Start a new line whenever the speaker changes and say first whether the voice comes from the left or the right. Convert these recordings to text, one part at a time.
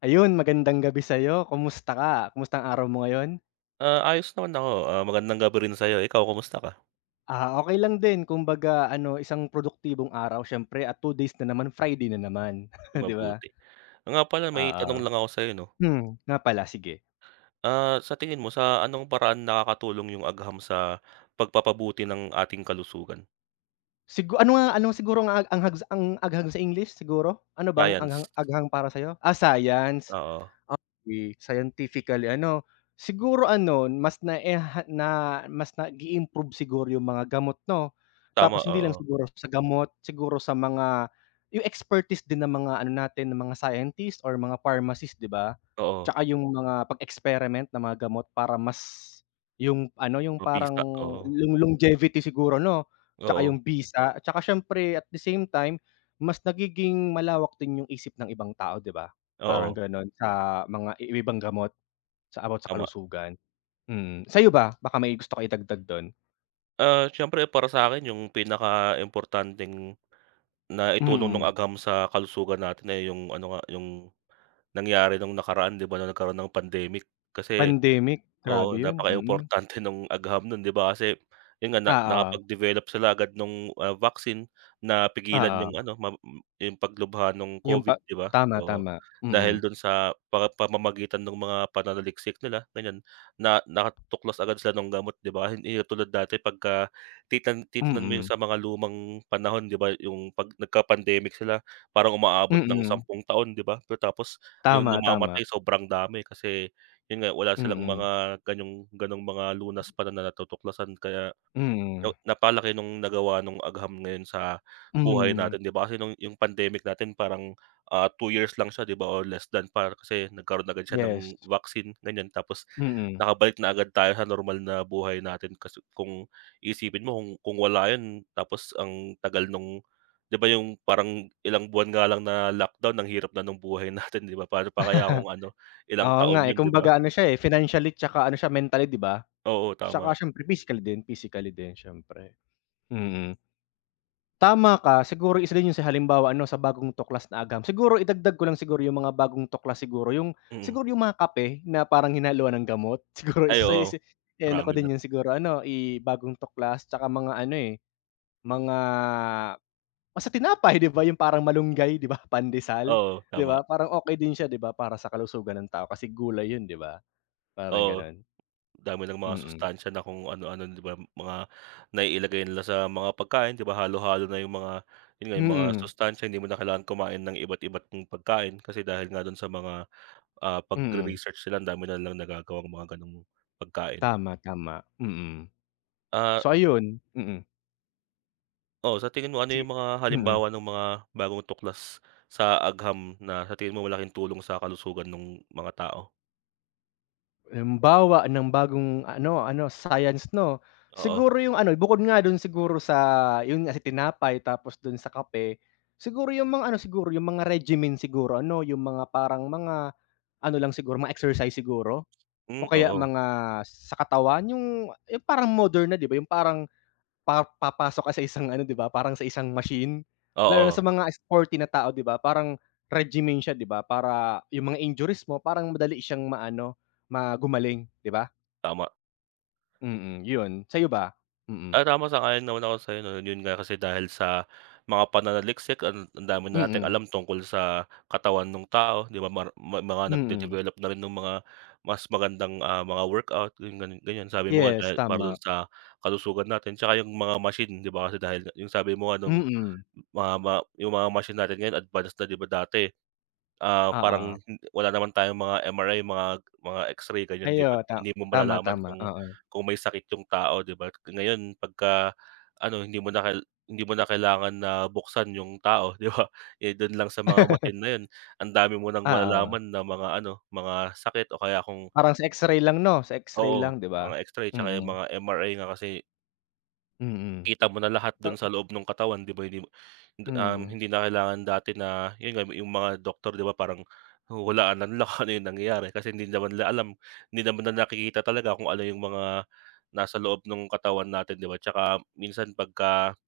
left: Ayun, magandang gabi sa'yo kumusta ka? Kumusta ang araw mo ngayon?
right: Ah, ayos naman ako ah, magandang gabi rin sa'yo. Ikaw kamusta ka?
left: Ah, okay lang 'din. Kumbaga ano isang produktibong araw, siyempre at 2 days na naman, Friday na naman 'di ba?
right: Mabuti. Oo nga pala may tanong
left: Oo.
right: lang ako sa'yo no.
left: Hmm, nga pala sige.
right: Ah, sa tingin mo sa anong paraan nakakatulong yung agham sa, pagpapabuti ng ating kalusugan?
left: Sigu ano nga? Ano siguro nga ang anghag sa ang agham sa English siguro, ano bang
right: Science.
left: anghang agham para sa'yo? Ah, Science.
right: Oo.
left: Okey scientifically ano. siguro ano mas na-enha na mas nagi-improve siguro yung mga gamot, no?
right: Tama,
left: Tapos hindi lang
right: oo.
left: siguro sa gamot siguro sa mga, yung expertise din, ng mga ano natin ng mga scientist or mga pharmacist, 'di ba?
right: Oo.
left: Tsaka yung mga pag-experiment ng mga gamot para mas, yung ano yung parang
right: Mabisa oo.
left: lo longevity siguro no? Tsaka yung
right: Oo.
left: bisa tsaka siyempre at the same time mas nagiging malawak din yung isip ng ibang tao, 'di ba? Parang
right: Oo.
left: ganon sa mga i yung ibang gamot sa about sa
right: Tama.
left: kalusugan, mm. Sa'yo ba? Baka may gusto ka idagdag dun?
right: Ah, siyempre para sa'kin 'yung pinakaimportanteng naitulong no'ng
left: Mm.
right: agham sa kalusugan natin ay 'yung ano nga, 'yung nangyari no'ng nakaraan di ba, no'ng nagkaroon ng pandemic. Kasi
left: Pandemic, grabe
right: oo,
left: 'yon. Mm.
right: napakaimportante no'ng agham no'n, di ba, kasi 'yun nga, na
left: Oo.
right: nakapag-develop sila agad no'ng, ah, vaccine, napigilan 'yung
left: Oo.
right: ano mab m 'yung paglubha no'ng
left: 'Yung pa
right: COVID, di ba,
left: tama,
right: oo.
left: tama,
right: Dahil
left: mm.
right: do'n sa pa pamamagitan ng mga pananaliksik nila ganiyan, na nakatuklas agad sila nung gamot 'di ba. Hindi yun tulad dati, pagka titan titignan mo 'yong
left: Mm.
right: sa mga lumang panahon 'di ba, 'yung 'pag nagka-pandemic sila, parang umaabot ng
left: Mm.
right: 10 taon 'di ba, pagkatapos 'yong
left: Tama, tama.
right: namamatay sobrang dami, kasi 'yun nga, wala silang
left: Mm.
right: mga ganyong gano'ng mga lunas pa na na natutuklasan kaya,
left: Mm.
right: yo napalaki no'ng nagawa no'ng agham ngayon sa buhay
left: Mm.
right: natin, 'di ba? Kasi no'ng 'yong pandemic natin parang, ah, 2 years lang siya 'di ba or less than pa, kasi nagkaroon agad siya
left: Yes.
right: ng vaccine ganiyan. Tapos
left: Mm.
right: nakabalik na agad tayo sa normal na buhay natin, kasi kung iisipin mo, kung kung wala 'yun, tapos ang tagal no'ng di ba 'yung parang ilang buwan nga lang na lockdown, ang hirap na no'ng buhay natin di ba, pa'no pa kaya kung ano ilang
left: Oo nga,
right: taon
left: eh,
right: 'yun, di ba?
left: kumbaga ano siya, eh, financially tsaka ano siya mentally 'di ba?
right: Oo, tama.
left: Tsaka siyempre physical din physically din, siyempre. Mm. Tama ka. Siguro isa din 'yun sa halimbawa ano sa bagong tuklas na agham. Siguro idagdag ko lang siguro 'yung mga bagong tuklas siguro 'yung
right: Mm.
left: siguro 'yung mga kape na parang hinaluan ng gamot, siguro
right: Ay,
left: isa yu
right: oo,
left: si iano ko
right: marami na
left: din
right: rin.
left: 'yun siguro ano, i bagong tuklas, tsaka mga ano, eh, mga basta tinapay di ba, 'yung parang malunggay di ba, pandesal
right: Oo,
left: di ba,
right: tama.
left: parang okey din siya di ba, para sa kalusugan ng tao kasi gulay 'yun di ba, parang
right: Oo,
left: gano'n.
right: dami nang mga
left: Mm.
right: sustansiya na kung ano-ano di ba, mga naiilagay nila sa mga pagkain, di ba? Halo-halo na 'yung mga 'yun nga, 'yung mga
left: Mm.
right: sustansiya hindi mo na kailangang kumain ng iba't iba't 'yung pagkain, kasi dahil nga do'n sa mga, ah,
left: Mm.
right: pagre-research nila, andami nilang nagagawang mga gano'ng pagkain.
left: Tama, tama, mm.
right: Ah
left: So ayun, mm.
right: Oo sa tingin mo ano
left: Sige
right: yung mga,
left: mm.
right: halimbawa ng mga bagong tuklas sa agham na sa tingin mo malaking tulong sa kalusugan nung mga tao?
left: Halimbawa ng bagong ano ano science, 'no?
right: Oo.
left: Siguro yung ano bukod nga dun siguro sa yun nga sa, tinapay tapos dun sa kape, siguro yung mga ano siguro yung mga regimen siguro ano yung mga parang mga, ano lang siguro mga exercise siguro, o
right: Hmm,
left: kaya
right: oo.
left: mga sa katawan yung yung parang modern na 'di ba, yung parang, pa papasok ka sa isang ano 'di ba, parang sa isang machine, lalo na sa
right: Oo.
left: mga sporty na tao 'di ba, parang regimen siya 'di ba, para yung mga injuries mo parang madali siyang maano, ma gumaling 'di ba?
right: Tama.
left: Mm yun, sa'yo ba? Mm.
right: Ah, tama sang-ayon naman ako na sa'yo 'yun nga kasi dahil sa mga pananaliksik ang ang dami na nating
left: Mm.
right: alam tungkol sa, katawan nung tao 'di ba? Mar ma mga
left: Mm.
right: nagde-develop na rin nung mga mas magandang, ah, mga workout ganyan, sabi mo nga
left: Yes,
right: dahil para dun
left: tama.
right: sa kalusugan natin tsaka yung mga machine 'di ba, kasi dahil nga yung sabi mo nga nung
left: Mm.
right: mga ma mga yung mga machine natin ngayon advance na 'di ba, dati, ah, parang
left: Oo.
right: wala naman tayong mga MRI mga mga X-ray ganyan
left: Ay,
right: 'di ba,
left: oo, tam
right: hindi mo
left: tama,
right: malalaman
left: tama,
right: kung,
left: oo.
right: kung may sakit yung tao 'di ba, k ngayon 'pagka, ano hindi mo na kal hindi mo na kailangan na buksan yung tao, 'di ba, eh, dun lang sa mga machine na 'yun ang dami mo nang
left: Oo.
right: malalaman na mga ano, mga sakit o kaya kung
left: Parang sa X-ray lang 'no, sa X-ray
right: Oo,
left: lang 'di ba?
right: mga X-ray tsaka yung
left: Mm.
right: mga MRI nga kasi.
left: Hmm,
right: Kita mo na lahat dun sa
left: oo.
right: loob ng katawan 'di ba, hindi mo hindi, um,
left: Hmm.
right: hindi na kailangan dati na, 'yun nga yung mga doktor 'di ba, parang huhulaan na nila kung ano yung nangyayari kasi hindi naman nila alam, hindi naman na nakikita talaga kung ano yung mga nasa loob ng katawan natin 'di ba? 'Tsaka minsan 'pagka,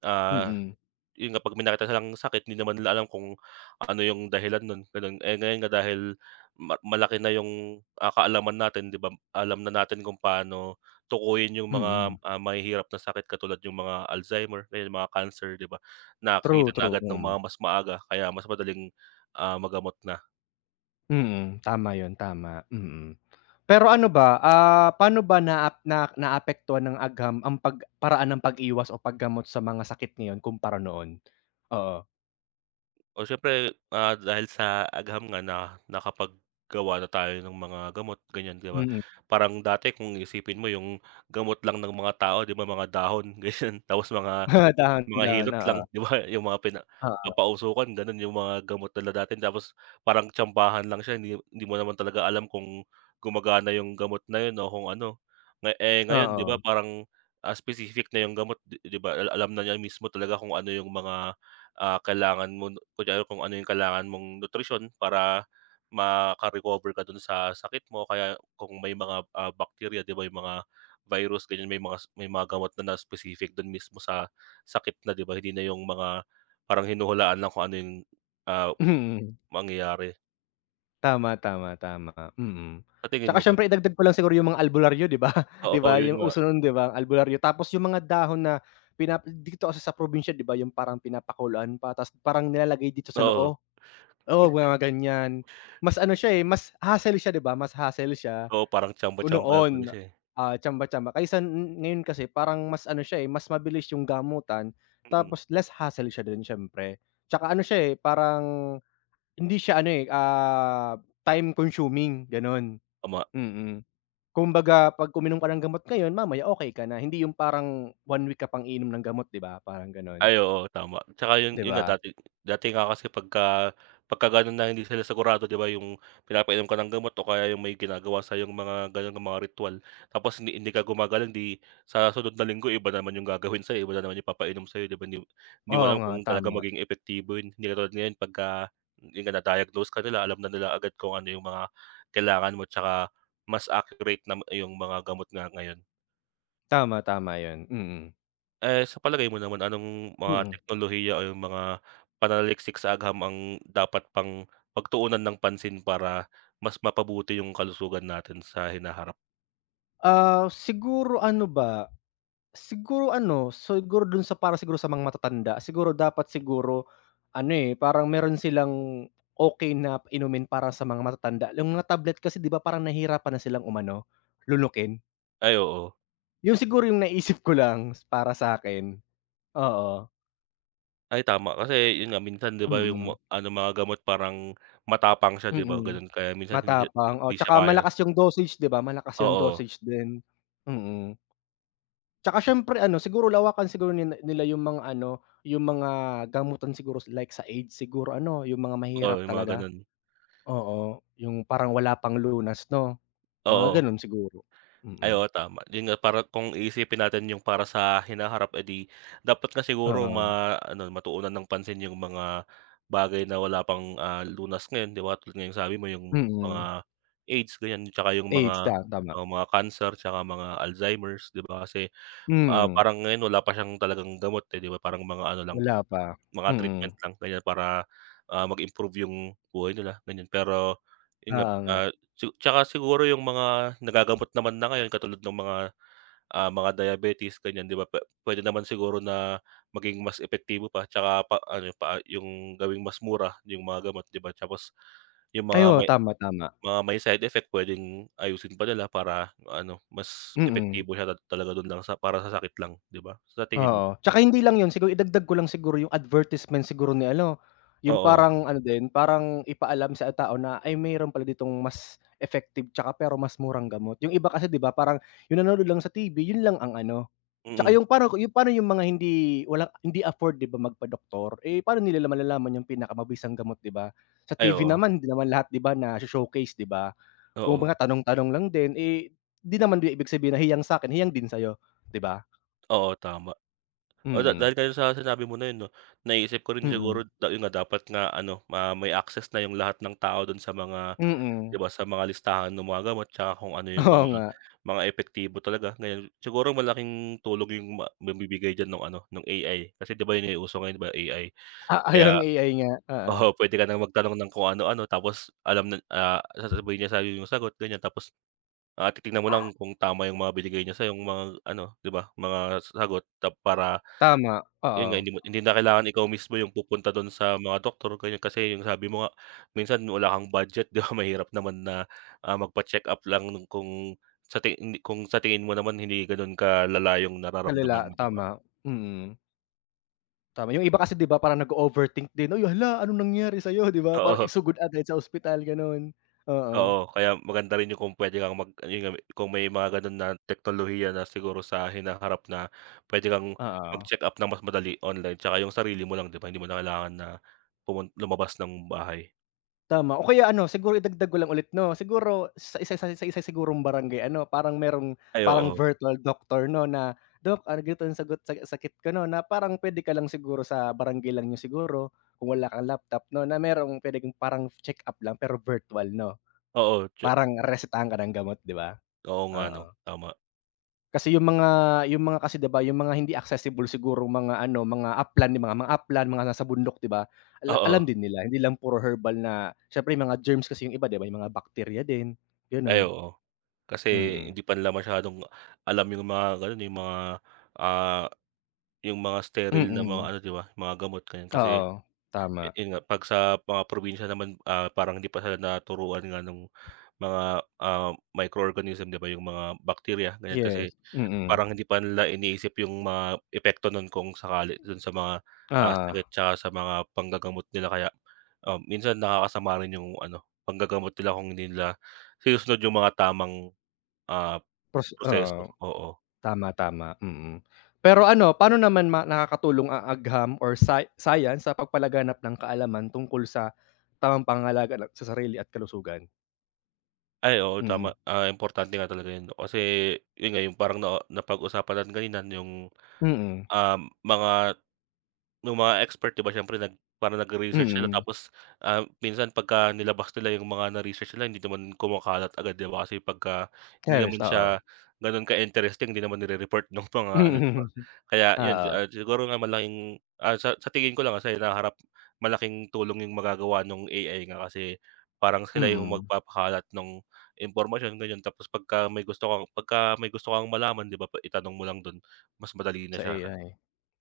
right: ah,
left: Mm.
right: 'yun na kapag may makita silang sakit hindi naman nila alam kung, ano yung dahilan nun ganon, eh, ngayon nga dahil, ma malaki na yung, ah, kaalaman natin 'di ba, alam na natin kung paano tukuyin yung
left: Mm.
right: mga, ah, mahihirap na sakit katulad yung mga Alzheimer ayun mga cancer 'di ba,
left: True,
right: nakita na
left: true,
right: agad ng mga
left: mm.
right: mas maaga kaya mas madaling, ah, magamot na.
left: Mm, tama 'yun tama, mm, pero ano ba, ah, pano ba naap na naapektuhan ng agham ang pag paraan ng pag-iwas o pag gamot sa mga sakit ngayon kumpara noon? Oo?
right: Oh, siyempre, ah, dahil sa agham nga na nakapaggawa na tayo ng mga gamot ganyan 'di ba.
left: Mm.
right: Parang dati kung iisipin mo yung gamot lang ng mga tao 'di ba, mga dahon ganyan tapos mga
left: Ah,
right: mga
left: dahon-dahon,
right: hilot lang
left: oo.
right: 'di ba? 'Yung mga pina
left: Oo.
right: papausukan ganon yung mga gamot nila dati tapos parang tsambahan lang siya hindi hindi mo naman talaga alam kung gumagana yung gamot na 'yun o kung ano. Na eh, ngayon 'di ba,
left: Oo.
right: parang, as specific na yung gamot 'di 'di ba, al alam na niya mismo talaga kung ano yung mga, ah, kailangan mo 'no, kunwari kung ano yung kailangan mong nutrisyon para maka-recover ka dun sa sakit mo, kaya kung may mga, ah, bakterya 'di ba, yung mga virus ganyan may mga s may mga gamot na na specific dun mismo sa sakit na 'di ba, hindi na yung mga parang hinuhulaan lang kung ano yung, ah,
left: Hmm.
right: mangyayari.
left: Tama, tama, tama, mm.
right: Sa tingin
left: Tsaka
right: mo ba?
left: siyempre idagdag ko lang siguro 'yung mga albularyo 'di ba? 'Di
right: Oo,
left: ba
right: 'yun
left: 'yung
right: nga.
left: uso no'n di ba, albularyo tapos 'yung mga dahon na pina dito kasi sa probinsiya di ba, 'yung parang pinapakuluan pa tapos parang nilalagay dito sa
right: Oo.
left: noo, oo, mga ganiyan. Mas ano siya, eh, mas hassle siya di ba, mas hassle siya,
right: Oo, parang
left: ko
right: tsamba-tasamba na tuloy
left: noon,
right: siya eh.
left: ah, tsamba tsamba kaysa ngayon kasi parang mas ano siya, eh, mas mabilis 'yong gamutan,
right: Mm.
left: tapos less hassle siya do'n siyempre. Tsaka ano siya, eh, parang hindi siya ano, eh, ah, time consuming gano'n,
right: Tama.
left: mm. Kumbaga 'pag uminom ka ng gamot ngayon, mamaya okey ka na, hindi 'yung parang 1 week ka pang iinom ng gamot, 'di ba, parang gano'n.
right: Ay, oo, tama. Tsaka 'yun
left: Di
right: 'yun nga
left: ba?
right: dati dati nga kasi pagka pagka gano'n na hindi sila sigurado di ba, 'yung pinapainom ka ng gamot o kaya 'yung may ginagawa sa'yo 'yung mga gano'n mga ritwal, tapos hindi hindi ka gumagaling, di sa susunod na linggo, iba naman 'yung gagawin sa'yo, iba na naman yung ipapainom sa'yo di ba, 'yung di mo
left: Oo
right: alam
left: nga,
right: kung talagang
left: tama.
right: maging epektibo 'yun. Hindi katulad ngayon, 'pagka 'yun nga, na-diagnose ka nila alam na nila agad kung ano 'yung mga kailangan mo, tsaka mas accurate na iyong mga gamot nga ngayon.
left: Tama. Tama 'yon, mm.
right: Eh, sa palagay mo naman, anong mga
left: Mm.
right: teknolohiya o yung mga pananaliksik sa agham ang dapat pang pagtuunan ng pansin para mas mapabuti yung kalusugan natin sa hinaharap?
left: Ah, siguro ano ba, siguro ano, siguro dun sa para siguro sa mga matatanda, siguro dapat siguro ano, eh, parang meron silang okey na inumin para sa mga matatanda, yung mga tablet kasi 'di ba, parang nahihirapan na silang umano, lunukin.
right: Ay, oo.
left: 'Yon siguro yung naisip ko lang, para sa'kin, oo.
right: Ay, tama. Kasi yun nga, minsan 'di ba yung ma
left: Mm.
right: ano mga gamot parang matapang siya 'di ba
left: Mm,
right: ganun, kaya minsan hindi siya
left: matapang, oo,
right: hindi siya
left: 'tsaka
right: kaya.
left: malakas yung dosage, 'di ba? Malakas yung
right: Oo.
left: dosage din. Mm. Tsaka siyempre ano, siguro lawakan siguro nila nila yung mga ano, yung mga gamutan siguro, like sa AIDS. Siguro ano, yung mga
right: Oo,
left: mahihirap
right: yung mga
left: talaga.
right: gano'n.
left: Oo, yung parang wala pang lunas 'no, mga
right: Oo.
left: gano'n siguro,
right: Ay,
left: mm.
right: oo, tama. Yun nga, para kung iisipin natin yung para sa hinaharap, eh, 'di dapat nga siguro
left: Oo.
right: maano, matuunan ng pansin yung mga bagay na wala pang, ah, lunas ngayon, 'di ba tulad nga ng sabi mo yung mga
left: Mm.
right: AIDS ganiyan, tsaka yung
left: AIDS,
right: mga,
left: ta tama.
right: ah, mga cancer tsaka mga Alzheimer's 'di ba kasi, ah,
left: Mm.
right: parang ngayon, wala pa siyang talagang gamot, eh, 'di ba? Parang mga ano lang,
left: Wala pa,
right: mga treatment
left: mm.
right: lang ganiyan para, ah, mag-improve yung buhay nila ganiyan, pero yun nga,
left: Oo nga.
right: ah, tsu tsaka siguro yung mga nagagamot naman na ngayon katulad nung mga, ah, mga diabetes ganiyan, 'di ba puwe puwede naman siguro na maging mas epektibo pa, tsaka pa ano, pa ah, yung gawing mas mura yung mga gamot, 'di ba? Tapos yung
left: Ay,
right: mga
left: oo.
right: may
left: Tama, tama.
right: mga may side effect, puwedeng ayusin pa nila para ano, mas
left: Mm.
right: epektibo siya la talaga dun lang sa para sa sakit lang 'di ba, sa tingin mo?
left: Oo. Tsaka hindi lang yun. Siguro idagdag ko lang siguro yung advertisement siguro ni ano, yung
right: Oo.
left: parang ano din, parang ipaalam sa tao na, ay, meron pala ditong mas effective 'tsaka pero mas murang gamot. Yung iba kasi 'di ba parang yung nanonood lang sa TV yun lang ang ano, tsaka
right: Mm.
left: yung parang ku pa'no yung mga hindi wala, hindi afford 'di ba, magpadoktor. Eh, pa'no nila malalaman yung pinakamabisang gamot, 'di ba? Sa
right: Ay,
left: TV
right: oo.
left: naman, hindi naman lahat, 'di ba nasho-showcase, 'di ba?
right: Oo.
left: Kumbaga tanong-tanong lang din. Eh, 'di naman din ibig sabihin na hiyang sa'kin, hiyang din sa'yo, 'di ba?
right: Oo tama. Wala,
left: Mm.
right: dahil kasi sa sinabi mo na yun 'no, naisip ko rin
left: Mm.
right: siguro ta yun nga dapat nga ano ma may access na yung lahat ng tao dun sa mga 'di
left: Mm.
right: ba, sa mga listahan ng mga gamot tsaka, kung ano yung
left: Oo
right: mga
left: nga.
right: mga epektibo talaga ngayon. Siguro malaking tulong yung ma mabibigay diyan nung ano nung AI kasi 'di ba, yun yung uso ngayon 'di ba, AI.
left: Ah, ay
right: Kaya
left: ang AI nga,
right: oo,
left: oo.
right: pwede ka nang magtanong ng kung ano-ano, tapos alam nan ah, sasabihin niya sa'yo yung sagot ganyan. Tapos, ah, titignan mo lang kung tama yung mga binigay niya sa'yo yung mga ano, 'di ba, mga sagot tap para
left: Tama,
right: yun nga
left: oo.
right: hindi mo hindi na kailangan ikaw mismo yung pupunta dun sa mga doktor, ganon, kasi yung sabi mo nga, minsan wala kang budget, di ba, mahirap naman na, ah, magpacheck-up lang, lalo kung sa ti hindi kung sa tingin mo naman hindi ganon kalala yong nararamdaman
left: Kalala,
right: mo, 'di ba?
left: tama mm. Tama, yung iba kasi 'di ba, parang nago-overthink din, "Hoy, hala, anong nangyari sa'yo?" 'Di ba? Parang
right: Oo.
left: isugod agad sa ospital, ganon. Oo.
right: Oo, kaya maganda rin yung kung pwede kang mag ayun nga me kung may mga ganon na teknolohiya na siguro sa hinaharap na pwede kang
left: Oo.
right: magcheck-up ng mas madali online tsaka yung sarili mo lang, 'di ba. Hindi mo na kailangan na pumun lumabas ng bahay.
left: Tama, o kaya ano siguro, idagdag ko lang ulit 'no, siguro sa isa sa sa isa sigurong barangay ano, parang merong
right: Ay,
left: parang
right: oo.
left: virtual doctor 'no, na, "Dok, argu 'tong sagot sa sakit ko, 'no?" na parang puwede ka lang siguro sa barangay lang niyo siguro, kung wala kang laptop 'no, na merong puwedeng parang check-up lang pero virtual, 'no?
right: Oo, tsa
left: Parang resetahan ka ng gamot, 'di ba?
right: Oo nga 'no,
left: Oo.
right: tama.
left: Kasi yung mga yung mga kasi 'di ba, yung mga hindi accessible sigurong mga ano, mga upland, yung mga upland, mga nasa bundok, 'di ba? Ala alam
right: Oo.
left: din nila, hindi lang puro herbal na siyempre mga germs kasi yung iba, 'di ba, yung mga bakterya din,
right: Ay,
left: gano'n.
right: oo. Kasi,
left: Mm.
right: hindi pa nila masyadong alam yung mga gano'n eh, yung mga, ah, yung mga sterile na mga
left: Mm.
right: ano, di ba, mga gamot, gano'n. Kasi
left: Oo.
right: yu
left: Tama.
right: yun nga 'pag sa mga probinsya naman, ah, parang hindi pa sila naturuan nga nung mga, ah, microorganism, di ba, yung mga bakterya, ganiyan. Kasi
left: Yes. Mm.
right: parang hindi pa nila iniisip yung mga epekto nun kung sakali dun sa mga, ah, sakit
left: Oo.
right: tsaka sa mga panggagamot nila kaya, ah, minsan nakakasama rin yung ano, panggagamot nila kung hindi nila sinusunod yung mga tamang, ah,
left: Pos
right: proseso,
left: oo.
right: oo.
left: Tama, tama, mm. Pero ano, paano naman ma nakakatulong ang agham or sci science sa pagpalaganap ng kaalaman tungkol sa tamang pangangalaga ng sa sarili at kalusugan?
right: Ay, oo
left: Mm.
right: tama, ah, importante nga talaga yan, 'no kasi yun nga, yung parang na napag-usapan lang kanina yung,
left: Mm.
right: um, mga nung mga expert 'di ba, siyempre nag para nagre-research sila
left: Mm.
right: tapos, ah, minsan 'pagka nilabas nila yung mga na-research nila hindi naman kumakalat agad 'di ba? Kasi pagka hindi
left: Teres,
right: naman
left: oo.
right: siya ganun ka-interesting, hindi naman nire-report nung mga ano 'di ba?
left: Mhm,
right: Kaya yun, si
left: oo.
right: ah, siguro nga malaking ah, sa sa tingin ko lang, ah, sa hinaharap, malaking tulong yung magagawa nung AI nga kasi parang sila yung
left: Mm.
right: magpapakalat nung impormasyon ganyan, tapos 'pagka may gusto kang 'pagka may gusto kang malaman 'di ba, itanong mo lang dun mas madali na
left: Sa
right: siya ka
left: AI,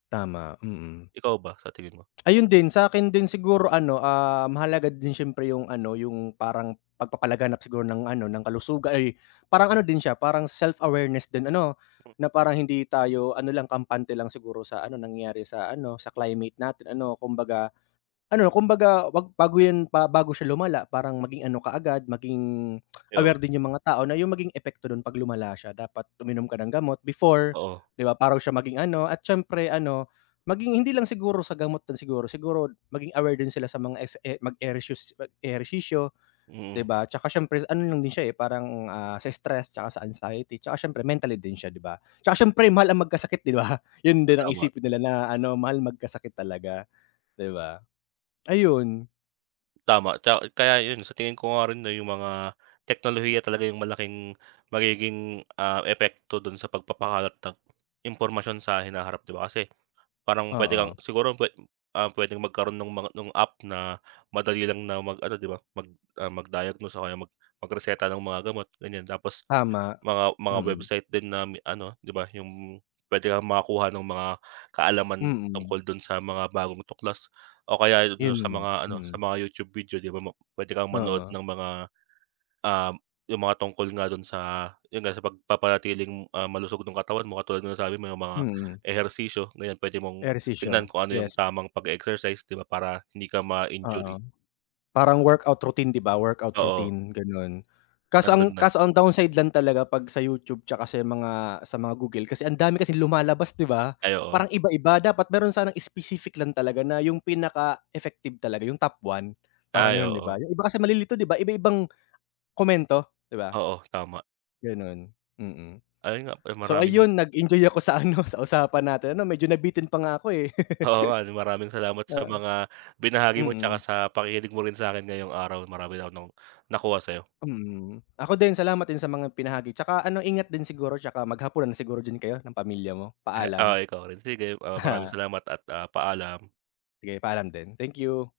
left: tama. Mm.
right: Ikaw ba sa tingin mo?
left: Ayun din, sa'kin din siguro ano, ah, mahalaga din siyempre yung ano, yung parang pagpapalaganap siguro ng ano, ng kalusuga ay parang ano din siya parang self-awareness din ano, na parang hindi tayo ano lang kampante lang siguro sa ano nangyayari sa ano sa climate natin ano kumbaga ano kumbaga wag bago yan pa bago siya lumala parang maging ano kaagad maging
right: Ay, oo.
left: aware din 'yong mga tao na yung maging epekto no'n pag lumala siya. Dapat uminom ka ng gamot, before,
right: Oo.
left: 'di ba parang siya maging ano at siyempre ano maging hindi lang siguro sa gamot din siguro siguro maging aware din sila sa mga es e mag-ereshus mag-ehersisyo 'di
right: Mm.
left: ba? Tsaka siyempre ano lang din siya parang, ah, sa stress 'tsaka sa anxiety, tsaka siyempre mentally din siya 'di ba? Tsaka siyempre mahal ang magkasakit 'di ba? Yun din ang
right: Tama.
left: isipin nila na ano mahal magkasakit talaga 'di ba? Ayun.
right: Tama, ta kaya 'yon, sa tingin ko nga rin, 'no, 'yung mga teknolohiya talaga 'yung malaking magiging, ah, epekto do'n sa pagpapakalat ng impormasyon sa hinaharap, 'di ba, kasi, parang puwede kang
left: Oo.
right: siguro puwe ah, puwedeng magkaroon no'ng mga no'ng app, na madali lang na mag-ano, 'di ba, mag ah, mag-diagnose o kaya mag magreseta ng mga gamot, ganiyan. Tapos,
left: Tama,
right: mga mga
left: mm.
right: website din na mi ano, 'di ba, 'yung puwede kang makakuha no'ng mga kaalaman,
left: Mm.
right: tungkol do'n sa mga bagong tuklas o kaya 'yon do'n
left: 'Yon
right: sa
left: nga,
right: mga ano, sa
left: mm.
right: mga YouTube video, 'di ba, mo puwede kang manood
left: Oo.
right: ng mga, um, 'yung mga tungkol nga do'n sa, 'yon nga, sa pagpapanatiling, ah, malusog no'ng katawan mo, katulad nga ng nasabi mo 'yung mga
left: Mm.
right: ehersisyo. Ngayon puwede mong tignan,
left: Ehersisyo,
right: kung ano 'yung
left: yes.
right: tamang pag-e-exercise, 'di ba, para hindi ka ma-injury.
left: Oo.Parang workout routine, 'di ba, workout
right: Oo.
left: routine, gano'n. Kaso ang
right: Nando'n na.
left: kaso ang downside lang talaga 'pag sa YouTube, tsaka sa mga sa mga Google kasi ang dami kasing lumalabas, 'di ba,
right: Ay, oo.
left: parang iba-iba. Dapat meron sanang specific lang talaga, na 'yung pinaka-effective talaga, 'yung top 1, parang
right: Ay,
left: 'yon, 'di ba?
right: oo.
left: 'Yung iba kasi malilito, 'di ba, iba-ibang komento, 'di ba?
right: Oo, tama.
left: Gano'n, mm.
right: Ayun nga, eh,
left: So,
right: maraming
left: ayun, nag-enjoy ako sa ano, sa usapan natin, 'no, medyo nabitin pa nga ako, eh.
right: Oo nga, 'no, maraming salamat sa
left: Oo.
right: mga binahagi mo, tsaka
left: Mm.
right: sa pakikinig mo rin sa'kin ngayong araw, marami ako no'ng nakuha sa'yo.
left: Mm, ako din, salamat din sa mga binahagi. Tsaka ano, ingat din siguro, tsaka maghapunan na siguro din kayo, ng pamilya mo.
right: He oh,
left: Paalam.
right: ikaw rin. Sige, ah, maraming
left: Aha.
right: salamat at, ah, paalam.
left: Sige, paalam din. Thank you.